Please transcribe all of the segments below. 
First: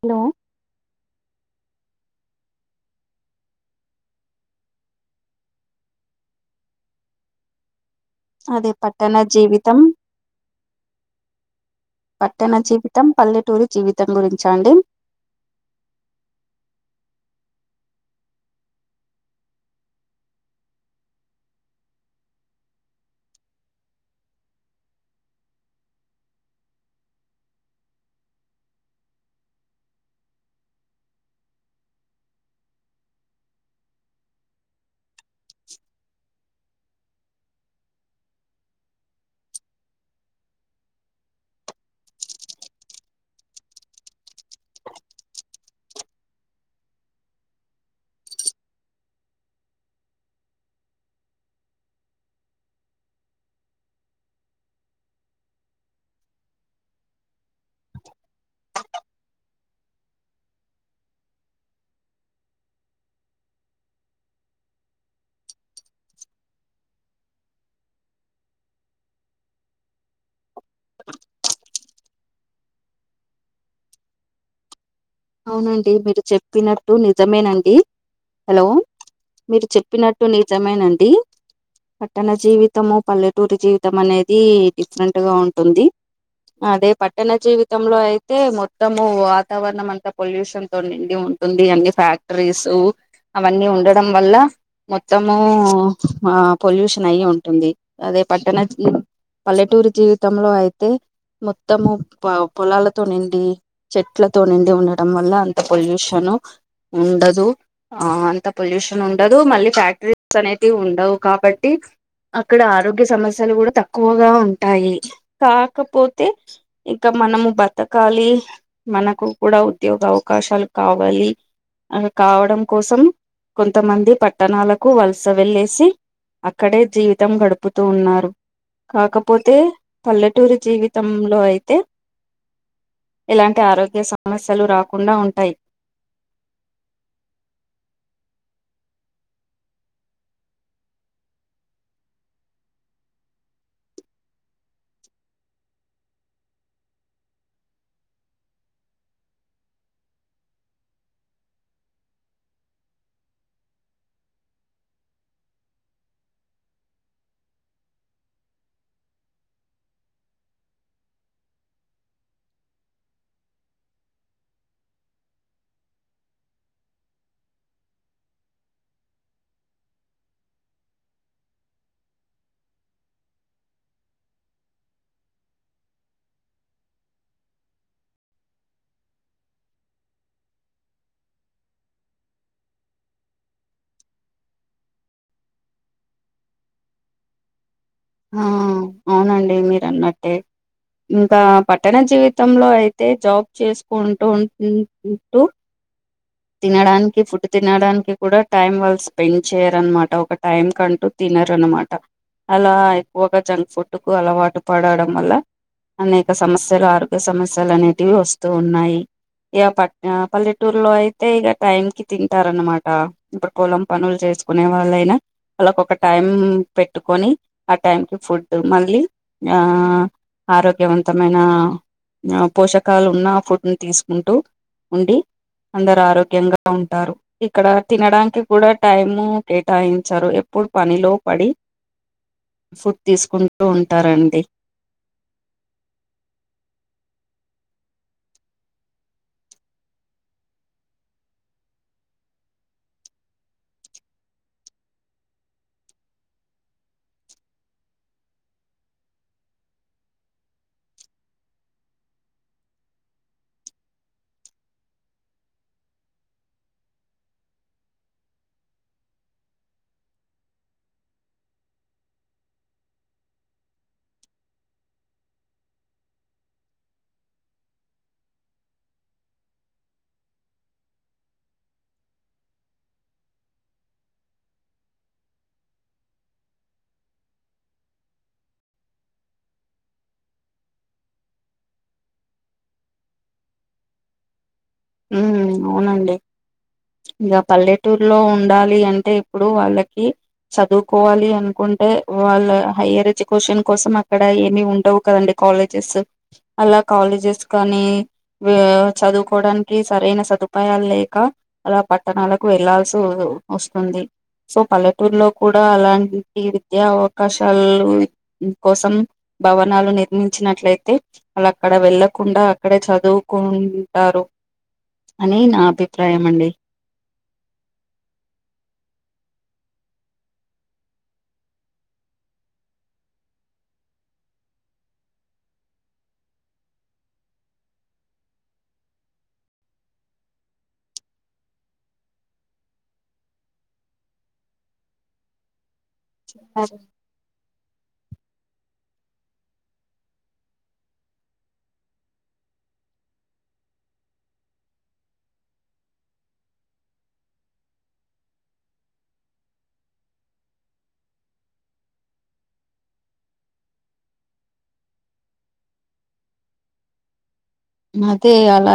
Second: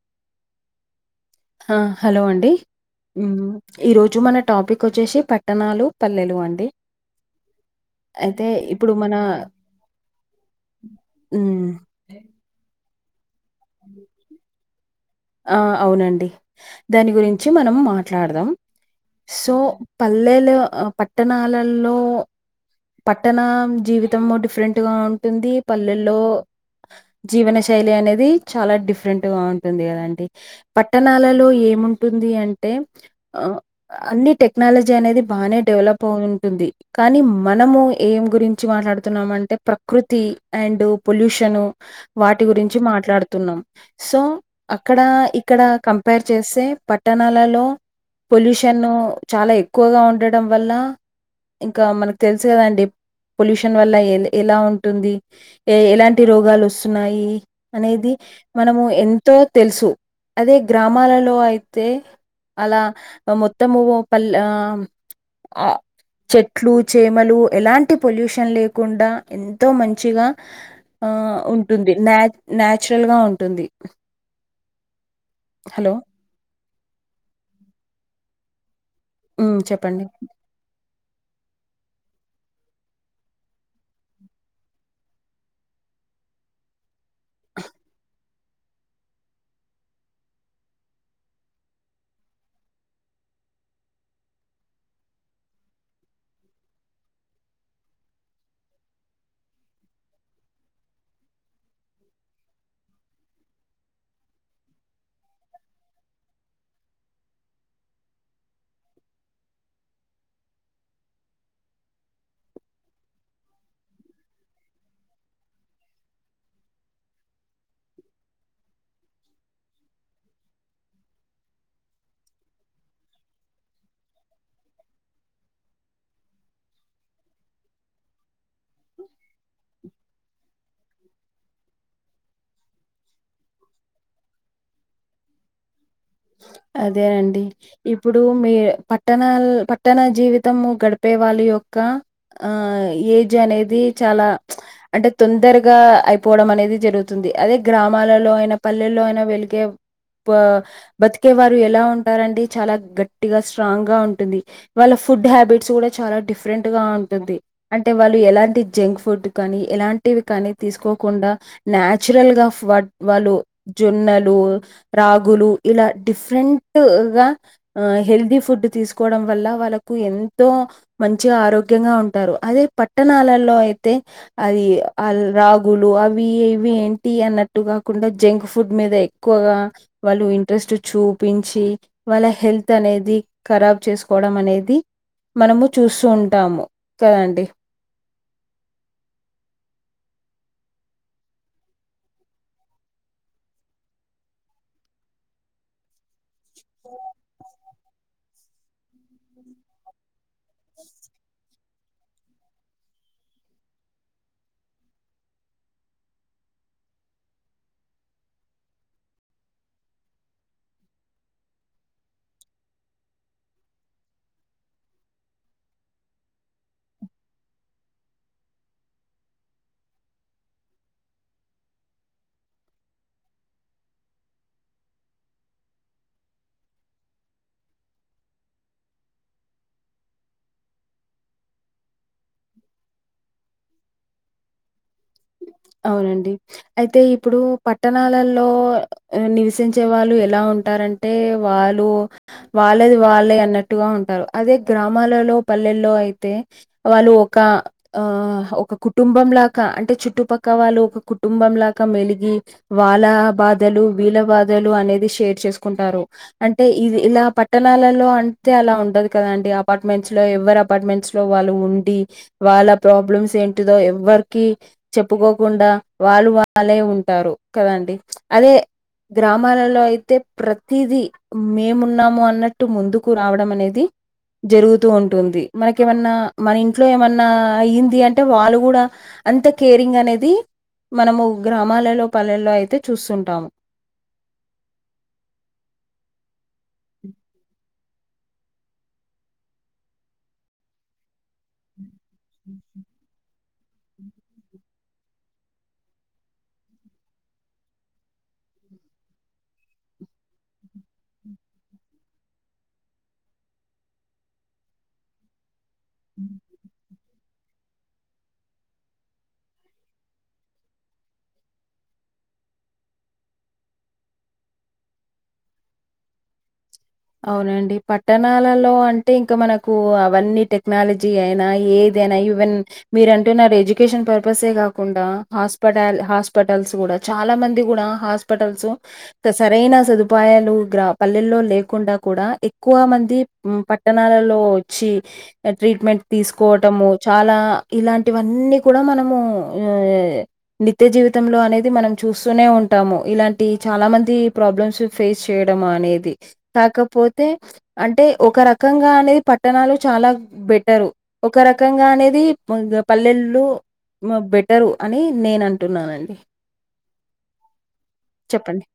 Hello అ hello అండి ఊమ్ ఈరోజు మన టాపిక్ ఒచ్చేసి పట్టణాలు పల్లెలు అండి అయితే అదే ఇప్పుడు మన పట్టణ జీవితం ఊమ్ పట్టణ జీవితం పల్లెటూరి జీవితం గురించా అండి ఆ అవునండి దాని గురించి మనం మాట్లాడదాం సో పల్లెలో అ పట్టణాలల్లో పట్టణ జీవితము డిఫరెంట్ గా ఉంటుంది పల్లెల్లో జీవన శైలి అనేది చాలా డిఫరెంట్ గా ఉంటుంది గదండి పట్టణాలలో ఏముంటుంది అంటే అన్ని టెక్నాలజీ అనేది బానే డెవలప్ ఉంటుంది కానీ మనము ఏం గురి మంచి మాట్లాడుతున్నామంటే ప్రకృతి అండ్ పొల్యూషన్ వాటి గురించి మాట్లాడు తున్నాం సో అక్కడా ఇక్కడా కంపేర్ చేస్తే పట్టణాలలో పొల్యూషన్ను చాలా ఎక్కువగా ఉండడం వల్ల ఇంకా మనకు తెలుసు గదండి పొల్యూషన్ వల్ల ఎ ఎలా ఉంటుంది ఎ ఎలాంటి రోగాలు వస్తున్నాయి అనేది మనము ఎంతో తెలుసు అదే గ్రామాలలో అయితే అలా మొత్తము పల్ ఆ ఆ చెట్లు చేమలు ఎలాంటి పొల్యూషన్ లేకుండా ఎంతో మంచిగా ఆ ఉంటుంది నా నాచురల్ గా ఉంటుంది అవునండి హలో మీరు చెప్పినట్టు నిజమేనండి హలో హ్మ్ మీరు చెప్పండి చెప్పినట్టు నిజమేనండీ పట్టణ జీవితము పల్లెటూరు జీవితం అనేది డిఫరెంట్‌గా ఉంటుంది. అదే పట్టణ జీవితంలో అయితే మొత్తము వాతావరణం అంతా పొల్యూషన్‌తో నిండి ఉంటుంది అన్ని ఫ్యాక్టరీసు అవన్నీ ఉండడం వల్ల మొత్తము ఆ పొల్యూషన్ అయి ఉంటుంది అదే పట్టణ జీవి పల్లెటూరు జీవితంలో అయితే మొత్తము ప పొలాలతో నిండి చెట్లతో నిండి ఉన్నట్ ఉండడం వల్ల అంత పొల్యూషను ఉండదు ఆ అంత పొల్యూషన్ ఉండదు మళ్లీ ఫ్యాక్టరీస్ అనేటివి ఉండవు కాబట్టి అక్కడ ఆరోగ్య సమస్యలు గూడ తక్కువగా ఉంటాయి కాకపోతే ఇక మనము బతకాలి మనకు కూడా ఉద్యోగ అవకాశాలు కావాలి ఆన్ కావడం కోసం కొంతమంది పట్టణాలకు వలస వెళ్ళేసి అక్కడే జీవితం గడుపుతూ ఉన్నారు కాకపోతే పల్లెటూరు జీవితంలో అయితే ఏలాంటి ఆరోగ్య సమస్యలు రాకుండా ఉంటాయి ఆ అదే అండి ఇప్పుడు మీ పట్టణాల్ పట్టణ జీవితము గడిపే వాళ్లు యొక్ అక్క ఆ ఏజ్ అనేది చాలా అంటే తొందరగా అయిపోవడం అనేది ఇది జరుగుతుంది అదే గ్రామాలలో అయినా పల్లెల్లో అయినా వెలిగే పా బతికే వారు ఎలా ఉంటారండి చాలా గట్టిగా స్ట్రాంగ్ గా ఉంటుంది వాళ్ల ఫుడ్ హ్యాబిట్స్ గూడ చా చాలా డిఫరెంట్‌గా ఉంటుంది అంటే వాళ్లు ఎలాంటి జంక్ ఫుడ్ కానీ ఎలాంటివి కానీ తీసుకో కుండా నచురల్గా ఫడ్ వాళ్లు జొన్నలు రాగులు ఇలా డిఫరెంట్ గా హెల్దీ ఫుడ్ తీసుకోవడం వల్ల వాళ్లకు ఎంతో మంచిగా ఆరోగ్యంగా ఉంటారు అదే పట్టణాలలో అయితే అది ఆ రాగ్ గులు అవి ఇవి ఏంటి అన్నట్టు గాకుండా జంక్ ఫుడ్ మీద ఎక్కువగా వాళ్లు ఇన్ ఇంట్రెస్ట్ చూపించి వాళ్ల హెల్త్ అనేది ఖరాబ్ చేసుకోవడం మనేది మనము చూసు ఉంటాము కదండి ఉమ్మ్ అవునండి మీరు అన్నట్టే ఇంకా పట్టణ జీవితంలో అయితే జాబ్ చేసుకుంటు ఉం ఉ ఉంటూ తినడానికి ఫుడ్ తినడానికి కూడా టైం వాళ్లు స్పెండ్ చేయరన్నమాట ఒక టైం కంటూ తినరన్నమాట అలా ఎక్కువగా జంక్ ఫుడ్ కు అలవాటు పడడం వల్ల అనేక సమస్యలు ఆరోగ్య సమస్యలు అనేటివి వస్తూ ఉన్నాయి య్య పట్ ఆ పల్లెటూర్ లో అయిత్ ఏ ఇగ టైం కి తింటారన్నమాట ఇప్పుడు పొలం పనులు చేసుకునే వాళ్ళైనా వాళ్లకు ఒక టైం పెట్టుకొని ఆ టైంకిి ఫుడ్ మళ్లీ ఆ ఆరోగ్యవంతమైన ఆ ఆ పోషకాలు ఉన్న ఫుడ్ ని తీసుకుంటూ ఉండి అందరరోగ్యంగా ఉంటారు ఇక్కడ తినడానికి కూడా టైము కేటాయించారు ఎప్పుడు పనిలో పడి [inaudible] ఫుడ్ తీసుకుంటూ ఉంటారండి అవునండి అయితే ఇప్పుడు పట్టణాలల్లో నివసించే వాళ్లు ఎలా ఉంట్ ఉంటారంటే వాళ్లు వాళ్లది వాళ్లే అన్నట్టుగా ఉంటారు అదే గ్రామాలలో పల్ పల్లెల్లో అయితే వాళ్లు ఒక ఆ ఒక కుటుంబం లేక అంటే చుట్టుపక్ పక్క వాళ్లు ఒక కుటుంబం లేక మెలిగి వాళ్ల బాధలు వీళ్ల బాధలు అనేది షేర్స్ చే చేకుంటారు అంటే ఇ ఇలా పట్టణాలలో అంటే అలా ఉండదు కదండి అపార్ట్మెంట్స్ లో ఎవర్ అపార్ట్మెంట్స్ లో వాళ్ళు ఉంది వాళ్ళ ప్రాబ్లస్ ఏంటిదో ఎవరికి చె ప్పుకోకుండా వాళ్ళు వాళ్ళే ఉంటారు కదండి అదే గ్రామాలలో అయితే ప్రతిదీ మేమున్నాము అన్నట్టు ముందుకు రావడం అనేది జరుగుతూ ఉంటుంది మనక ఏమన్నా మన ఇంట్లో ఏమన్నా అయ్యింది అంటే వాళ్ళు కూడా అంత కేరింగ్ అనేది మనము గ్రామాలలో పల్లెల్లో అయితే చూస్తుంటాము [inaudible] ఉమ్ అవునండి ఇకా పల్లె టూర్లో ఉండాలి అంటే ఇప్పుడు వాళ్ళకి చదువుకోవాలి అనుకుంటే వాళ్ళ హైయర్ ఎడ్యుకేషన్ కోసం అక్కడ ఏమి ఉండవు కదండి కాలేజెస్ అలా కాలేజెస్ కానీ చదువుకోవడానికి సరైన సదుపాయాలు లేక అలా పట్టణాలకు వెళ్లాల్సి వస్తుంది సో పల్లెటూరులో కూడా అలాంటి విద్యా అవకాశాలు కోసం భవనాలు నిర్మించినట్లయితే అలా అక్కడ వెళ్ళ కుండా అక్కడే చదువుకుంటారు అని నా అభిప్రాయం అండి అవునండి పట్టణాలలో అంటే ఇంకా మనకు అవన్నీ టెక్నాలజీ అయినా ఏది అదేనా ఈవెన్ మీరు అంటున్నారు ఎడ్యుకేషన్ పర్పస్ కాకుండా హాస్పిటల్ హాస్పిటల్స్ కూడా చాలా మంది కూడా హాస్పిటల్స్ సరైన సదుపాయాలు పల్లెల్లో లే కుండా కూడా ఎక్కువ మంది పట్టణాలలో వచ్చి ట్రీట్మెంట్ నా తీసుకోవటము చాలా ఇలాంటి ఇవన్నీ కూడా మనము ఆ నిత్య జీవితంలో అనేది మనం చూస్తూనే ఉంటాము ఇలాంటి చాలా మంది ప్రాబ్లమ్స్ ఫేస్ చేయడం అనేది కాకపోతే అంటే ఒక రకంగా అనేది పట్టణాలు చాలా బెటరు ఒక ఒక రకంగా అనేది పల్లెళు బెటరు అని నేను అంటున్నానండి అదే చెప్పండి. అలా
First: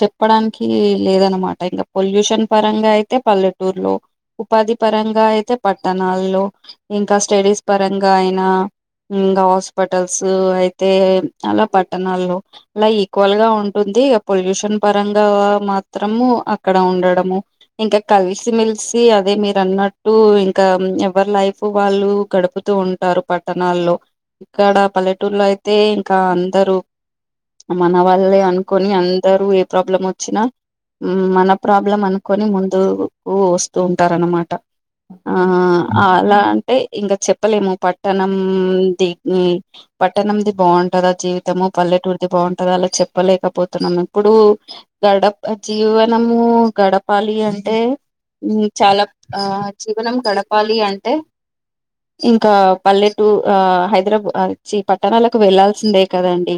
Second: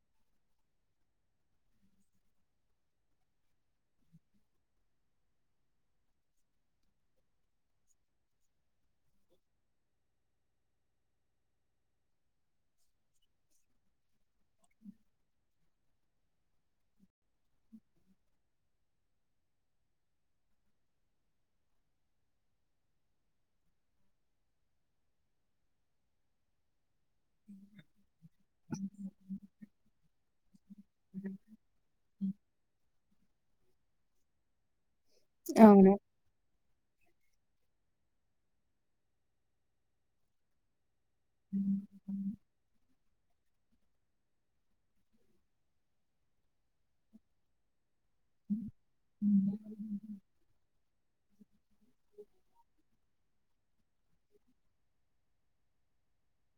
చెప్పడానికి లేదనమాట ఇంకా పొల్యూషన్ పరంగా అయితే పల్లెటూర్లో ఉపాధి పరంగా అయితే పట్టణాల్లో ఇంకా స్టడీస్ పరంగా అయినా ఇంకా హాస్పిటల్స్ అయితే అలా పట్టణాల్లో అలా ఈక్వల్గా ఉంటుంది ఇ పొల్యూషన్ పరంగా మాత్రము అక్కడ ఉండడము ఇంకా కలిసిమెలిసి అదే మీరు అన్నట్టు ఇంకా ఎవరి లైఫ్ వాళ్ళు గడుపుతూ ఉంటారు పట్టణాల్లో ఇక్కడ పల్లెటూరులో అయితే ఇంకా అందరు మన వాళ్ళే అనుకొని అందరు ఏ ప్రాబ్లం వచ్చినా మన ప్రాబ్లం అనుకొని ముందుకు వస్తూ ఉంటారన్నమాట ఆ అవును. అలా అంటే ఇంకా చెప్పలేము పట్టణంది పట్టణంది బాగుంటదా జీవితము పల్ పల్లెటూర్ది బా అలా చెప్పలేకపోతున్నాము ఇప్పుడు గడప జీవనము గడపాలి అంటే అంటే చాలా ఆ జీవనం గడపాలి అంటే ఇంకా పల్లెటూ హైదరాబాద్ చి పట్టణాలకు వెళ్లాల్సిందే కదండి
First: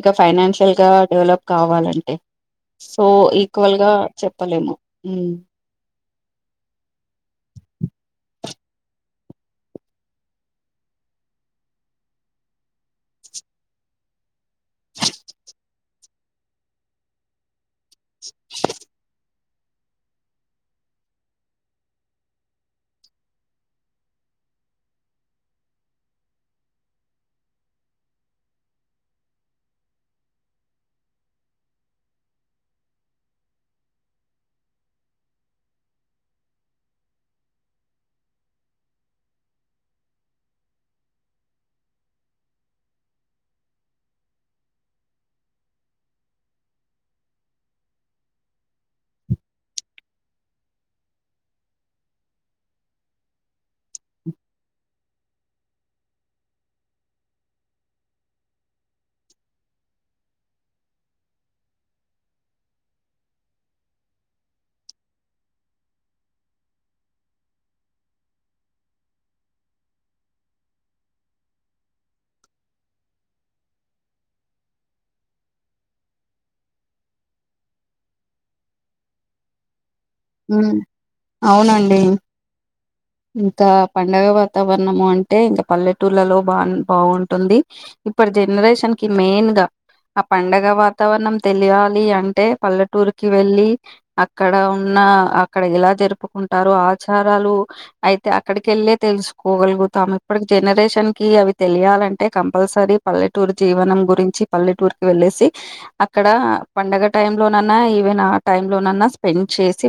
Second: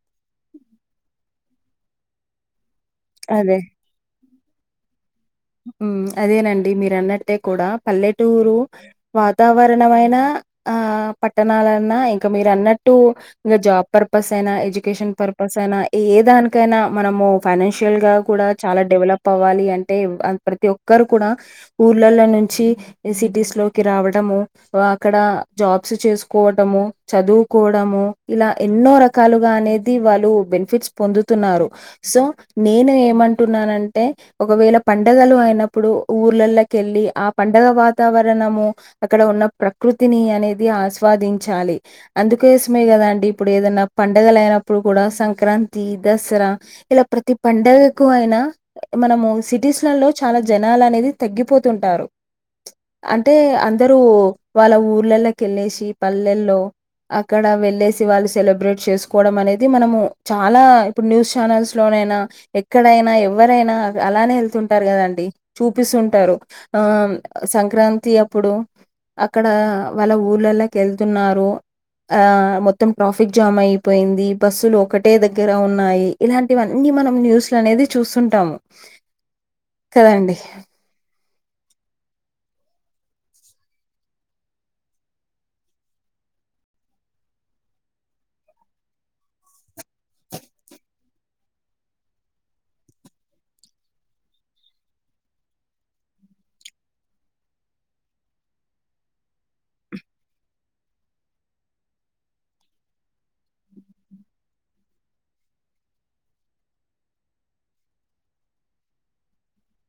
ఇక ఫైనాన్షియల్ గా డెవలప్ కావాలంటే సో ఈక్వల్ గా చెప్పలేము ఉమ్ అదేనండి మీరు అన్నటె కూడా పల్లెటూరు వాతావరణమైన ఆ పట్టణాలన్నా ఇంకా మీరు అన్నట్టు ఇంకా జాబ్ పర్పస్ అయినా ఎడ్యుకేషన్ పర్పస్ అయినా ఏ దానికైనా మనము ఫైనాన్షియల్ గా కూడా చాలా డెవలప్ పోవాలి అంటేవ్ అ ప్రతి ఒక్కరు కూడా ఊర్లలో నుంచి సిటీస్లోకి రావడము వ అక్కడ ఆ జాబ్స్ చేసుకోవటము చదువుకోవడము ఇలా ఎన్నో రకాలుగా అనేది వాళ్ లు బనిఫిట్స్ పొందుతున్నారు సో నేను ఏమంటున్నానంటే ఒకవేళ పండగలు అయినప్పుడు ఊర్లలోకి యెల్లి ఆ పండగ వాతావరణము అక్కడ ఉన్న ప్రకృత్ కృతిని అనేది ఆస్వాదించాలి అందుకోసమే కదాండి ఇప్పుడు ఏదన్నా పండగలయినప్పుడు కూడా సంక్రాంతి దసరా ఇలా ప్రతి పండగకు అయినా మనము సిటీస్ లలో చాలా జనాలు అనేది తగ్గిపోతుంటారు అంటే అ దరు వాళ్ళ ఊర్లల్లోకి వెళ్ళేసి పల్లెల్లో అక్కడ వెళ్ళేసి వాళ్ళు సెలబ్రేట్ చేసుకోవడం అనేది మనము చాలా ఇప్పుడు న్యూస్ ఛానల్స్లోనే డైనా ఎక్కడైనా ఎవరైనా అగ్ అలానే వెతుంట టారు కదండి చూపిస్తుంటారు ఆ సంక్రాంతి అప్పుడు అక్కడ వాళ్ళ ఊళ్ళల్లోకి వెళ్తున్నారు ఆ మొత్తం ట్రాఫిక్ జామ్ అయిపోయింది బస్సులు ఒకటే దగ్గర ఉన్నాయి ఇలాంటివన్నీ మనం న్యూస్లో అనేది చూస్తుంటాము కదండి ఉమ్ అవునండి [inaudible] ఇంకా పండుగ వాతావరణం అంటే ఇంకా పల్లెటూళ్లలో బాన్ బాగుంటుంది ఇప్పడ్ జనరేషన్కి మెయిన్గా ఆ పండగ వాతావరణం తెలియాలి అంటే పల్లెటూరుకి వెళ్ళి అక్కడ ఉన్నా అక్కడ ఎలా జరుపుకుంటారు ఆచారాలు అయితే అక్కడికి యెల్లే తెలుసుకోగలగు ఉతాము ఇప్పటి జనరేషన్కి అవి తెలియాలంటే కంపల్సరీ పల్లెటూరు జీవనం గురించి పల్లె టూర్కి వెళ్ళేసి అక్కడ పండగ టైమ్లోనన్నా ఈవెన్ ఆ టైలోనన్నా స్పెండ్ చేసి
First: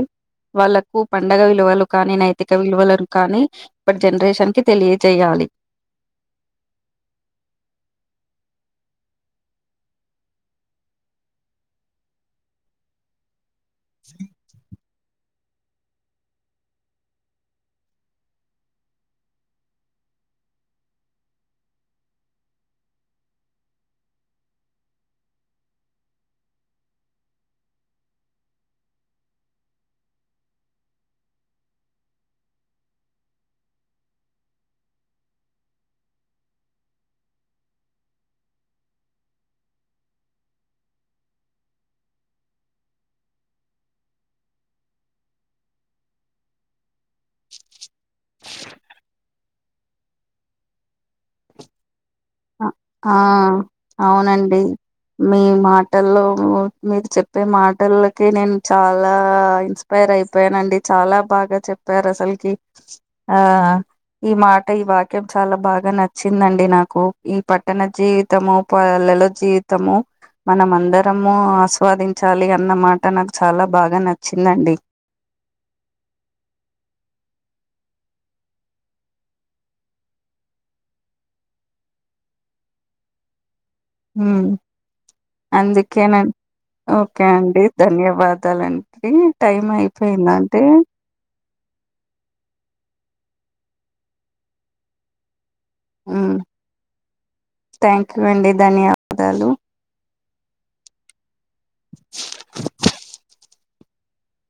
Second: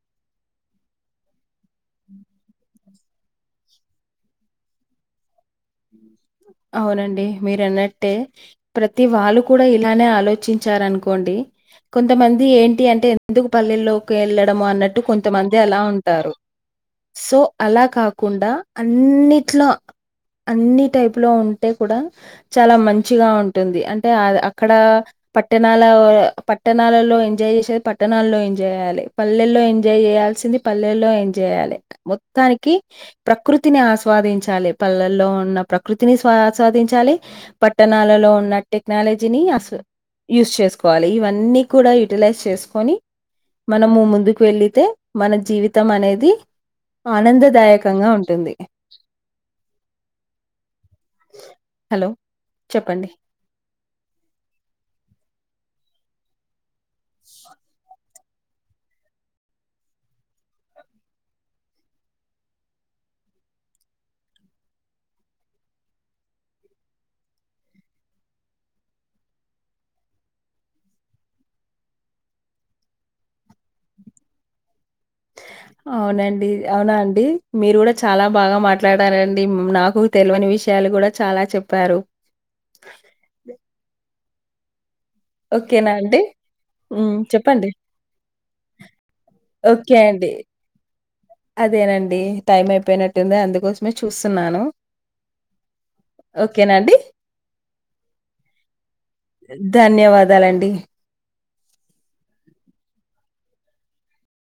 వాళ్ళలకు పండగ విలువలు కానీ నైతిక విలువలు కానీ ఇప్పటి జనరేషన్కి తెలియచేయాలి. అవునండి మీరున్నట్టే ప్రతి వాళ్ళు కూడా ఇలానే ఆలోచించారనుకోండి కొంతమంది ఏంటి అంటే ఎందుకు పల్లెల్లోకి వెళ్ళడం అన్నట్ టు కొంతమంది అలా ఉంటారు సో అలా కాకుండా అన్నిట్లో అన్ని టైప్ లో ఉంటే కూడా చాలా మంచిగా ఉంటుంది అంటే అద అక్కడ పట్టణాల పట్టణాలలో ఎంజాయ్ చేసే పట్టణల్లో ఎంజాయ్ చేయాలి పల్లెల్లో ఎంజాయ్ చేయాల్సింది పల్లెలో జేయాలి మొత్తానికి ప్రకృతిని ఆస్వాదించాలి పల్లెల్లో ఉన్న ప్ర కృతిని స్వా స్వాదించాలి పట్టణాలలో ఉన్న టెక్నాలజీని అసు యూస్ చేసుకోవాలి ఇవన్నీ కూడా యుూటిలైజ్ చేసుకొని మనము ముందుకు వెళ్ళితే మన జీవితం అనేది ఆనంద దాయకంగా ఉంటుంది హలో అ చెప్పండి. ఆ అవునండి మీమ్ మాటల్లో మీరు చెప్పే మాటలకి నేను చాలా ఇన్స్పైర్ అయిపోయానన్ అండి చాలా బాగా చెప్పారు అసల్కి ఆ ఈ మాట ఈ వాక్యం చాలా బాగా నచ్చిందండి నాకు ఈ పట్టణ జీవితము పల్లెలలో జీవితము మనం అందరము ఆస్వాదించాలి అన్న మాట నాకు చాలా బాగా నచ్చిందండి. అ అవునండి అవునా అండి మీరు కూడా చాలా బాగా మాట్లాడారండి నాకు తెలివని విషయం లు కూడా చాలా చెప్పారు ఉం ఓకేనా అండి హ్మ్. ఓకే అండి చెప్పండి. ధన్యవాదాలండి టైం ఓకే అండి. అయిపోయింద అంటి అదేనండి టైం అయిపోయినట్టుంది అందుకోసమే చూస్తున్నాను ఉం ఓకేనా అండి? థ్యాంక్ యు అండి ధన్యవా ధన్యవాదాలండి